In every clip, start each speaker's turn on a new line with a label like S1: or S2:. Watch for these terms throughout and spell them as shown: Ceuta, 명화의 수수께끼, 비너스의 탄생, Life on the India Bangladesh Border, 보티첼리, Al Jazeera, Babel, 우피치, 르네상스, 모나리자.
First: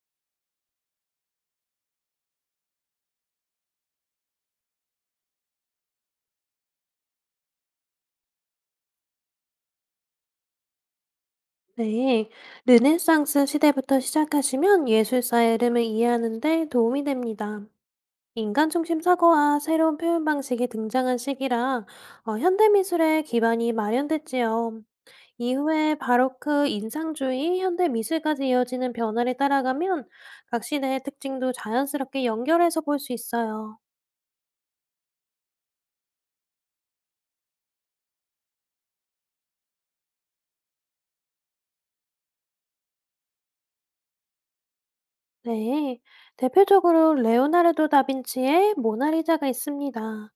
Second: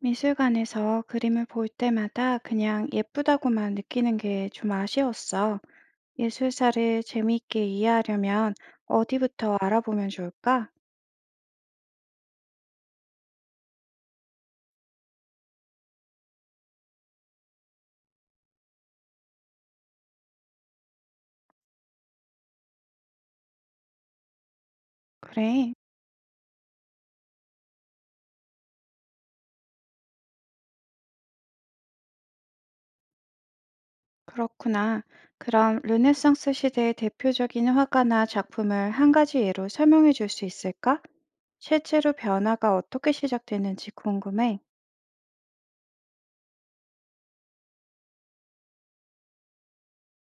S1: 미술관에서 그림을 볼 때마다 그냥 예쁘다고만 느끼는 게 좀 아쉬웠어. 예술사를 재미있게 이해하려면 어디부터 알아보면 좋을까?
S2: 네, 르네상스 시대부터 시작하시면 예술사의 흐름을 이해하는 데 도움이 됩니다. 인간 중심 사고와 새로운 표현 방식이 등장한 시기라 현대 미술의 기반이 마련됐지요.
S1: 그래,
S2: 이후에 바로크, 인상주의, 현대 미술까지 이어지는 변화를 따라가면 각 시대의 특징도 자연스럽게 연결해서 볼 수 있어요.
S1: 그렇구나. 그럼 르네상스 시대의 대표적인 화가나 작품을 한 가지 예로 설명해 줄 수 있을까? 실제로 변화가 어떻게 시작됐는지 궁금해.
S2: 네, 대표적으로 레오나르도 다빈치의 모나리자가 있습니다.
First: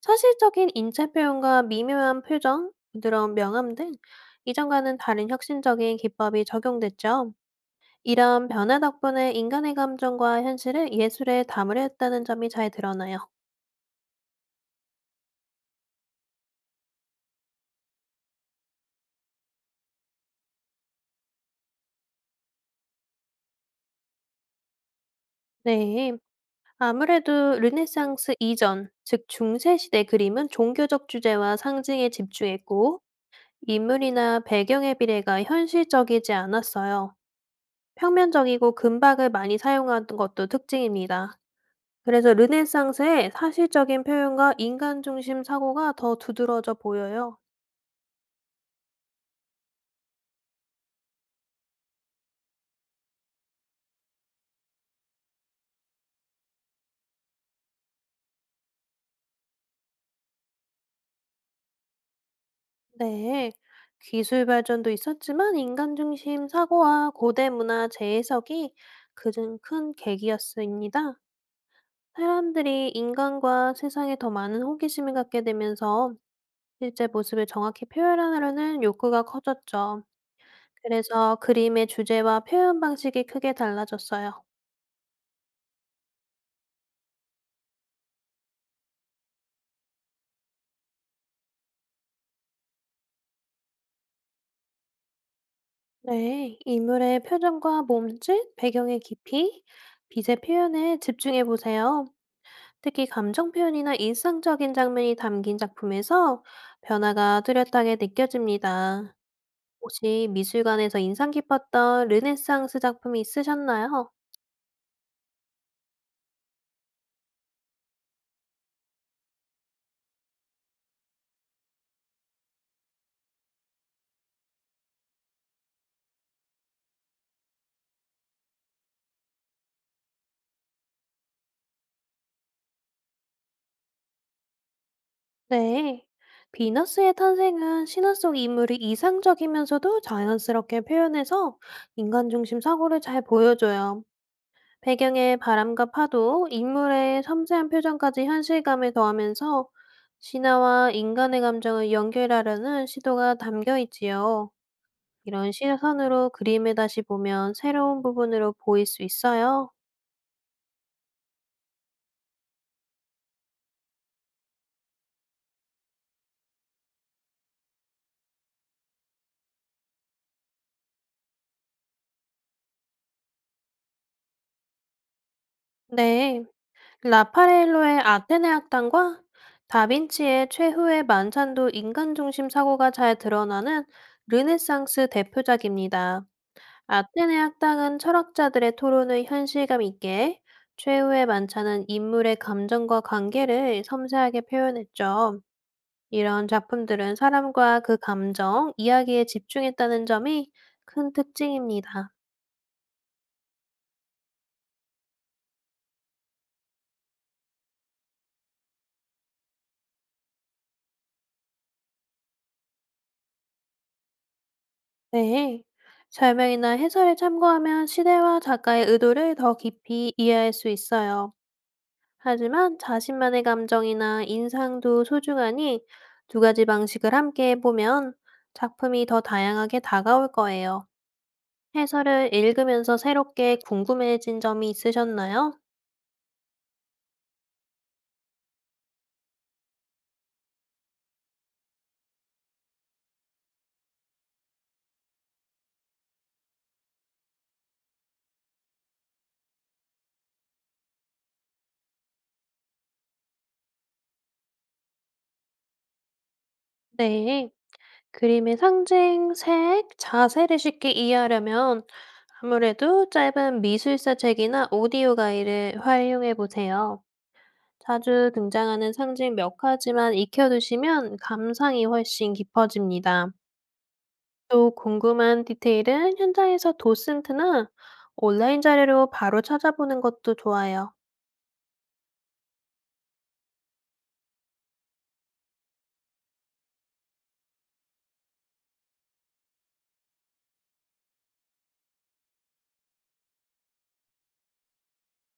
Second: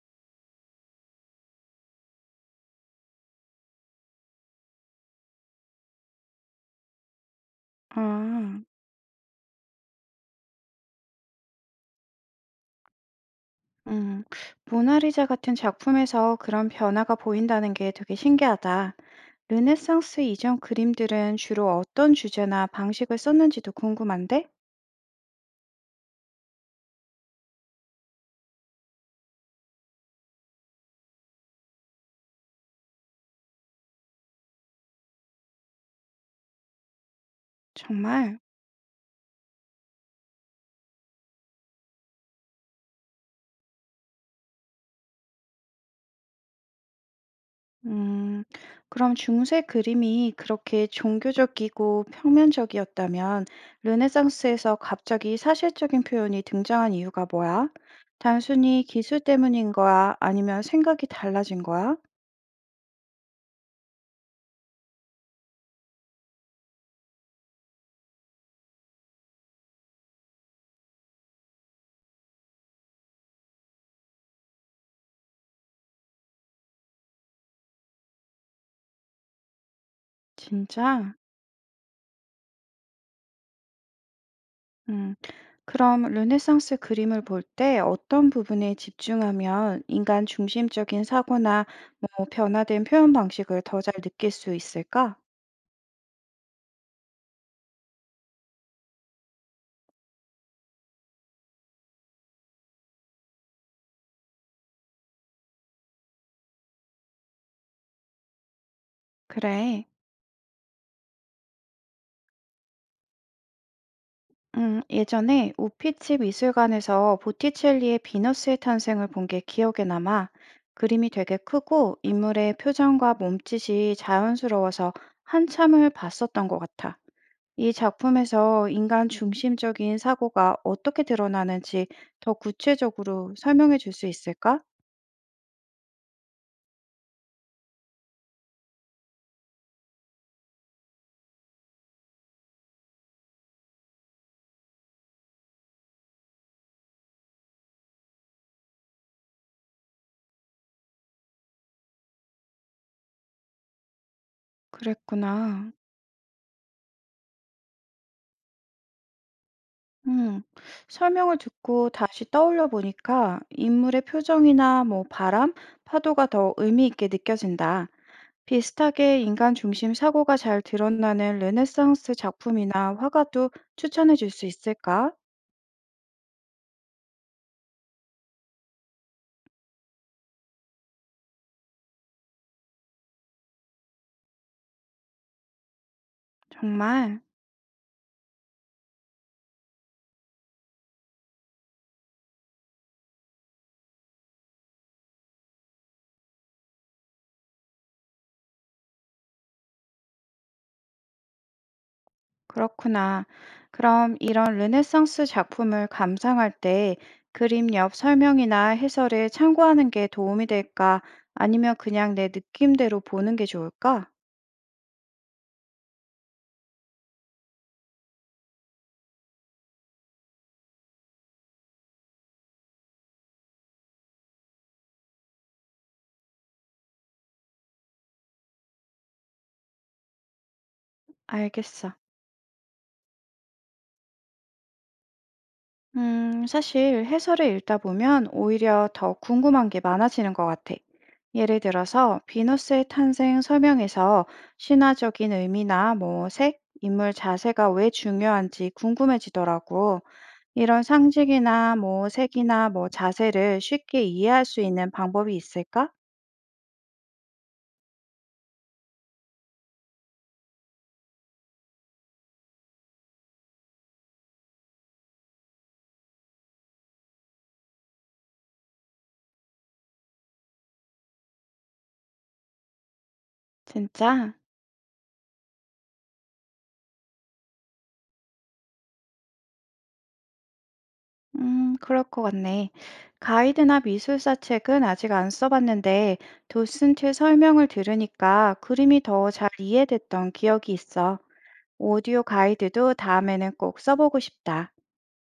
S2: 사실적인 인체 표현과 미묘한 표정, 부드러운 명암 등 이전과는 다른 혁신적인 기법이 적용됐죠. 이런
S1: 아,
S2: 변화 덕분에 인간의 감정과 현실을 예술에 담으려 했다는 점이 잘 드러나요.
S1: 음, 모나리자 같은 작품에서 그런 변화가 보인다는 게 되게 신기하다. 르네상스 이전 그림들은 주로 어떤 주제나 방식을 썼는지도 궁금한데?
S2: 네. 아무래도 르네상스 이전, 즉 중세시대 그림은 종교적 주제와 상징에 집중했고, 인물이나 배경의 비례가 현실적이지 않았어요.
S1: 정말?
S2: 평면적이고 금박을 많이 사용한 것도 특징입니다. 그래서 르네상스의 사실적인 표현과 인간 중심 사고가 더 두드러져 보여요.
S1: 음, 그럼 중세 그림이 그렇게 종교적이고 평면적이었다면 르네상스에서 갑자기 사실적인 표현이 등장한 이유가 뭐야? 단순히 기술 때문인 거야? 아니면 생각이 달라진 거야?
S2: 네. 기술 발전도 있었지만 인간 중심 사고와 고대 문화 재해석이 그중 큰 계기였습니다. 사람들이 인간과 세상에 더 많은 호기심을 갖게 되면서 실제 모습을 정확히 표현하려는 욕구가 커졌죠.
S1: 진짜?
S2: 그래서 그림의 주제와 표현 방식이 크게 달라졌어요.
S1: 음, 그럼 르네상스 그림을 볼 때 어떤 부분에 집중하면 인간 중심적인 사고나 뭐 변화된 표현 방식을 더 잘 느낄 수 있을까?
S2: 네, 인물의 표정과 몸짓, 배경의 깊이, 빛의 표현에 집중해 보세요. 특히 감정 표현이나 일상적인 장면이 담긴 작품에서 변화가 뚜렷하게 느껴집니다.
S1: 그래.
S2: 혹시 미술관에서 인상 깊었던 르네상스 작품이 있으셨나요?
S1: 예전에 우피치 미술관에서 보티첼리의 비너스의 탄생을 본 게 기억에 남아. 그림이 되게 크고 인물의 표정과 몸짓이 자연스러워서 한참을 봤었던 것 같아. 이 작품에서 인간 중심적인 사고가 어떻게 드러나는지 더 구체적으로 설명해 줄 수 있을까?
S2: 네. 비너스의 탄생은 신화 속 인물이 이상적이면서도 자연스럽게 표현해서 인간 중심 사고를 잘 보여줘요. 배경의 바람과 파도, 인물의 섬세한 표정까지 현실감을 더하면서 신화와 인간의 감정을 연결하려는 시도가 담겨 있지요. 이런
S1: 그랬구나.
S2: 시선으로 그림을 다시 보면 새로운 부분으로 보일 수 있어요.
S1: 음, 설명을 듣고 다시 떠올려 보니까 인물의 표정이나 뭐 바람, 파도가 더 의미 있게 느껴진다. 비슷하게 인간 중심 사고가 잘 드러나는 르네상스 작품이나 화가도 추천해 줄 수 있을까?
S2: 네, 라파렐로의 아테네 학당과 다빈치의 최후의 만찬도 인간 중심 사고가 잘 드러나는 르네상스 대표작입니다.
S1: 정말.
S2: 아테네 학당은 철학자들의 토론을 현실감 있게, 최후의 만찬은 인물의 감정과 관계를 섬세하게 표현했죠. 이런 작품들은 사람과 그 감정, 이야기에 집중했다는 점이 큰 특징입니다.
S1: 그렇구나. 그럼 이런 르네상스 작품을 감상할 때 그림 옆 설명이나 해설을 참고하는 게 도움이 될까? 아니면 그냥 내 느낌대로 보는 게 좋을까?
S2: 네. 설명이나 해설에 참고하면 시대와 작가의 의도를 더 깊이 이해할 수 있어요. 하지만 자신만의 감정이나 인상도 소중하니 두 가지 방식을 함께 해보면 작품이 더 다양하게 다가올 거예요.
S1: 알겠어.
S2: 해설을 읽으면서 새롭게 궁금해진 점이 있으셨나요?
S1: 사실 해설을 읽다 보면 오히려 더 궁금한 게 많아지는 것 같아. 예를 들어서 비너스의 탄생 설명에서 신화적인 의미나 뭐 색, 인물 자세가 왜 중요한지 궁금해지더라고. 이런 상징이나 뭐 색이나 뭐 자세를 쉽게 이해할 수 있는 방법이 있을까?
S2: 네. 그림의 상징, 색, 자세를 쉽게 이해하려면 아무래도 짧은 미술사 책이나 오디오 가이드를 활용해 보세요. 자주 등장하는 상징 몇 가지만 익혀두시면 감상이 훨씬 깊어집니다.
S1: 진짜?
S2: 또 궁금한 디테일은 현장에서 도슨트나 온라인 자료로 바로 찾아보는 것도 좋아요.
S1: 그럴 것 같네. 가이드나 미술사 책은 아직 안 써봤는데, 도슨트 설명을 들으니까 그림이 더 잘 이해됐던 기억이 있어. 오디오 가이드도 다음에는 꼭 써보고 싶다.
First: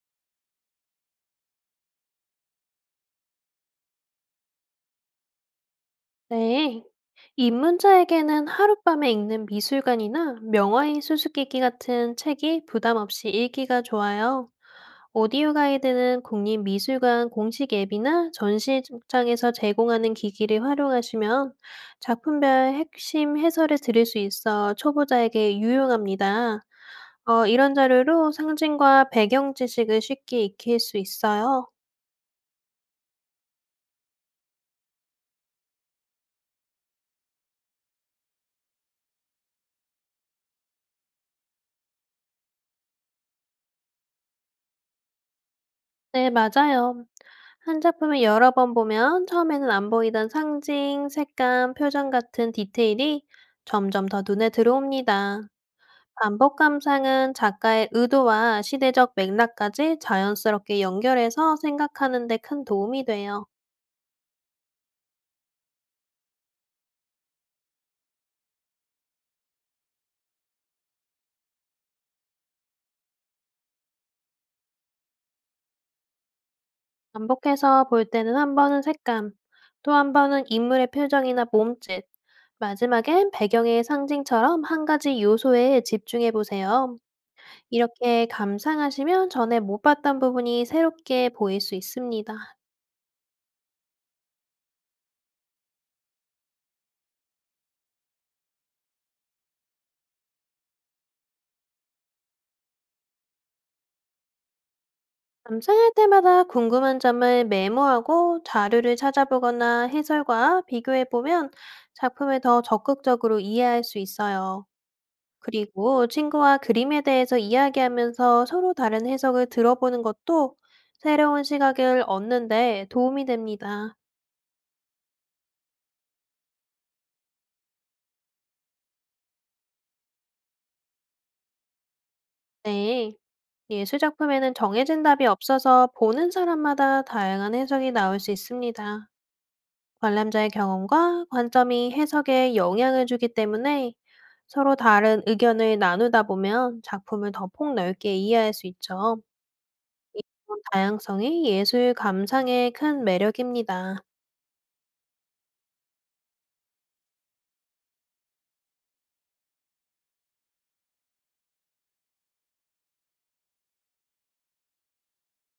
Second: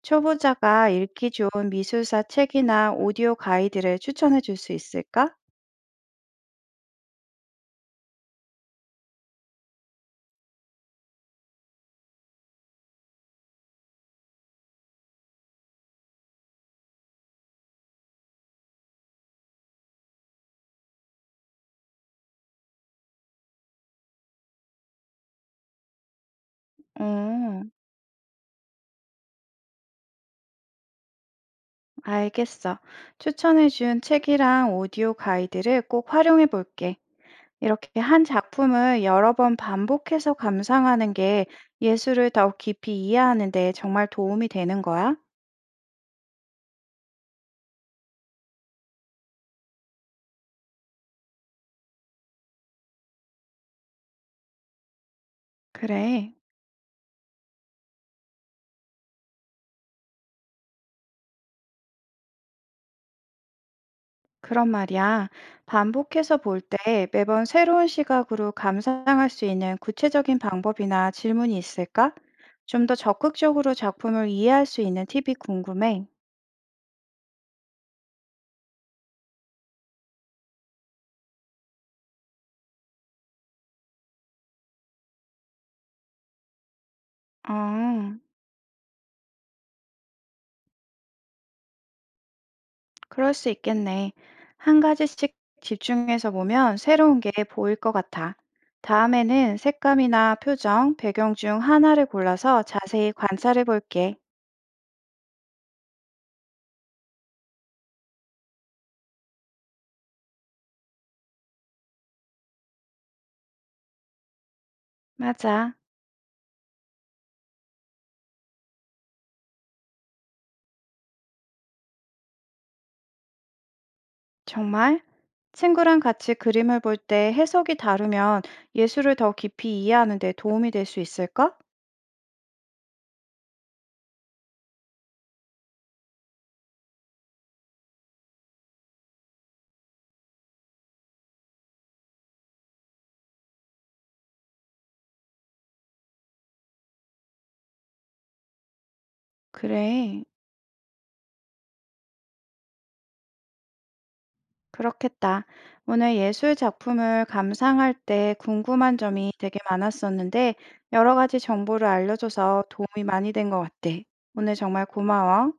S1: 초보자가 읽기 좋은 미술사 책이나 오디오 가이드를 추천해 줄 수 있을까?
S2: 네. 입문자에게는 하룻밤에 읽는 미술관이나 명화의 수수께끼 같은 책이 부담 없이 읽기가 좋아요. 오디오 가이드는 국립미술관 공식 앱이나 전시장에서 제공하는 기기를 활용하시면 작품별 핵심 해설을 들을 수 있어 초보자에게 유용합니다.
S1: 어.
S2: 이런 자료로 상징과 배경 지식을 쉽게 익힐 수 있어요.
S1: 알겠어. 추천해준 책이랑 오디오 가이드를 꼭 활용해 볼게. 이렇게 한 작품을 여러 번 반복해서 감상하는 게 예술을 더 깊이 이해하는 데 정말 도움이 되는 거야?
S2: 네, 맞아요. 한 작품을 여러 번 보면 처음에는 안 보이던 상징, 색감, 표정 같은 디테일이 점점 더 눈에 들어옵니다.
S1: 그래.
S2: 반복 감상은 작가의 의도와 시대적 맥락까지 자연스럽게 연결해서 생각하는 데 큰 도움이 돼요.
S1: 그런 말이야. 반복해서 볼 때 매번 새로운 시각으로 감상할 수 있는 구체적인 방법이나 질문이 있을까? 좀 더 적극적으로 작품을 이해할 수 있는 팁이 궁금해.
S2: 반복해서 볼 때는 한 번은 색감, 또 한 번은 인물의 표정이나 몸짓, 마지막엔 배경의 상징처럼 한 가지 요소에 집중해 보세요.
S1: 어.
S2: 이렇게 감상하시면 전에 못 봤던 부분이 새롭게 보일 수 있습니다.
S1: 그럴 수 있겠네. 한 가지씩 집중해서 보면 새로운 게 보일 것 같아. 다음에는 색감이나 표정, 배경 중 하나를 골라서 자세히 관찰해 볼게.
S2: 감상할 때마다 궁금한 점을 메모하고 자료를 찾아보거나 해설과 비교해 보면 작품을 더 적극적으로 이해할 수 있어요.
S1: 맞아.
S2: 그리고 친구와 그림에 대해서 이야기하면서 서로 다른 해석을 들어보는 것도 새로운 시각을 얻는데 도움이 됩니다.
S1: 정말? 친구랑 같이 그림을 볼 때 해석이 다르면 예술을 더 깊이 이해하는 데 도움이 될 수 있을까?
S2: 네. 예술 작품에는 정해진 답이 없어서 보는 사람마다 다양한 해석이 나올 수 있습니다. 관람자의 경험과 관점이 해석에 영향을 주기 때문에 서로 다른 의견을 나누다 보면 작품을 더 폭넓게 이해할 수 있죠.
S1: 그래.
S2: 이런 다양성이 예술 감상의 큰 매력입니다.
S1: 그렇겠다. 오늘 예술 작품을 감상할 때 궁금한 점이 되게 많았었는데, 여러 가지 정보를 알려줘서 도움이 많이 된 것 같아. 오늘 정말 고마워.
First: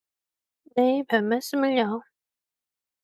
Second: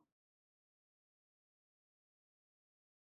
S2: 네, 별 말씀을요.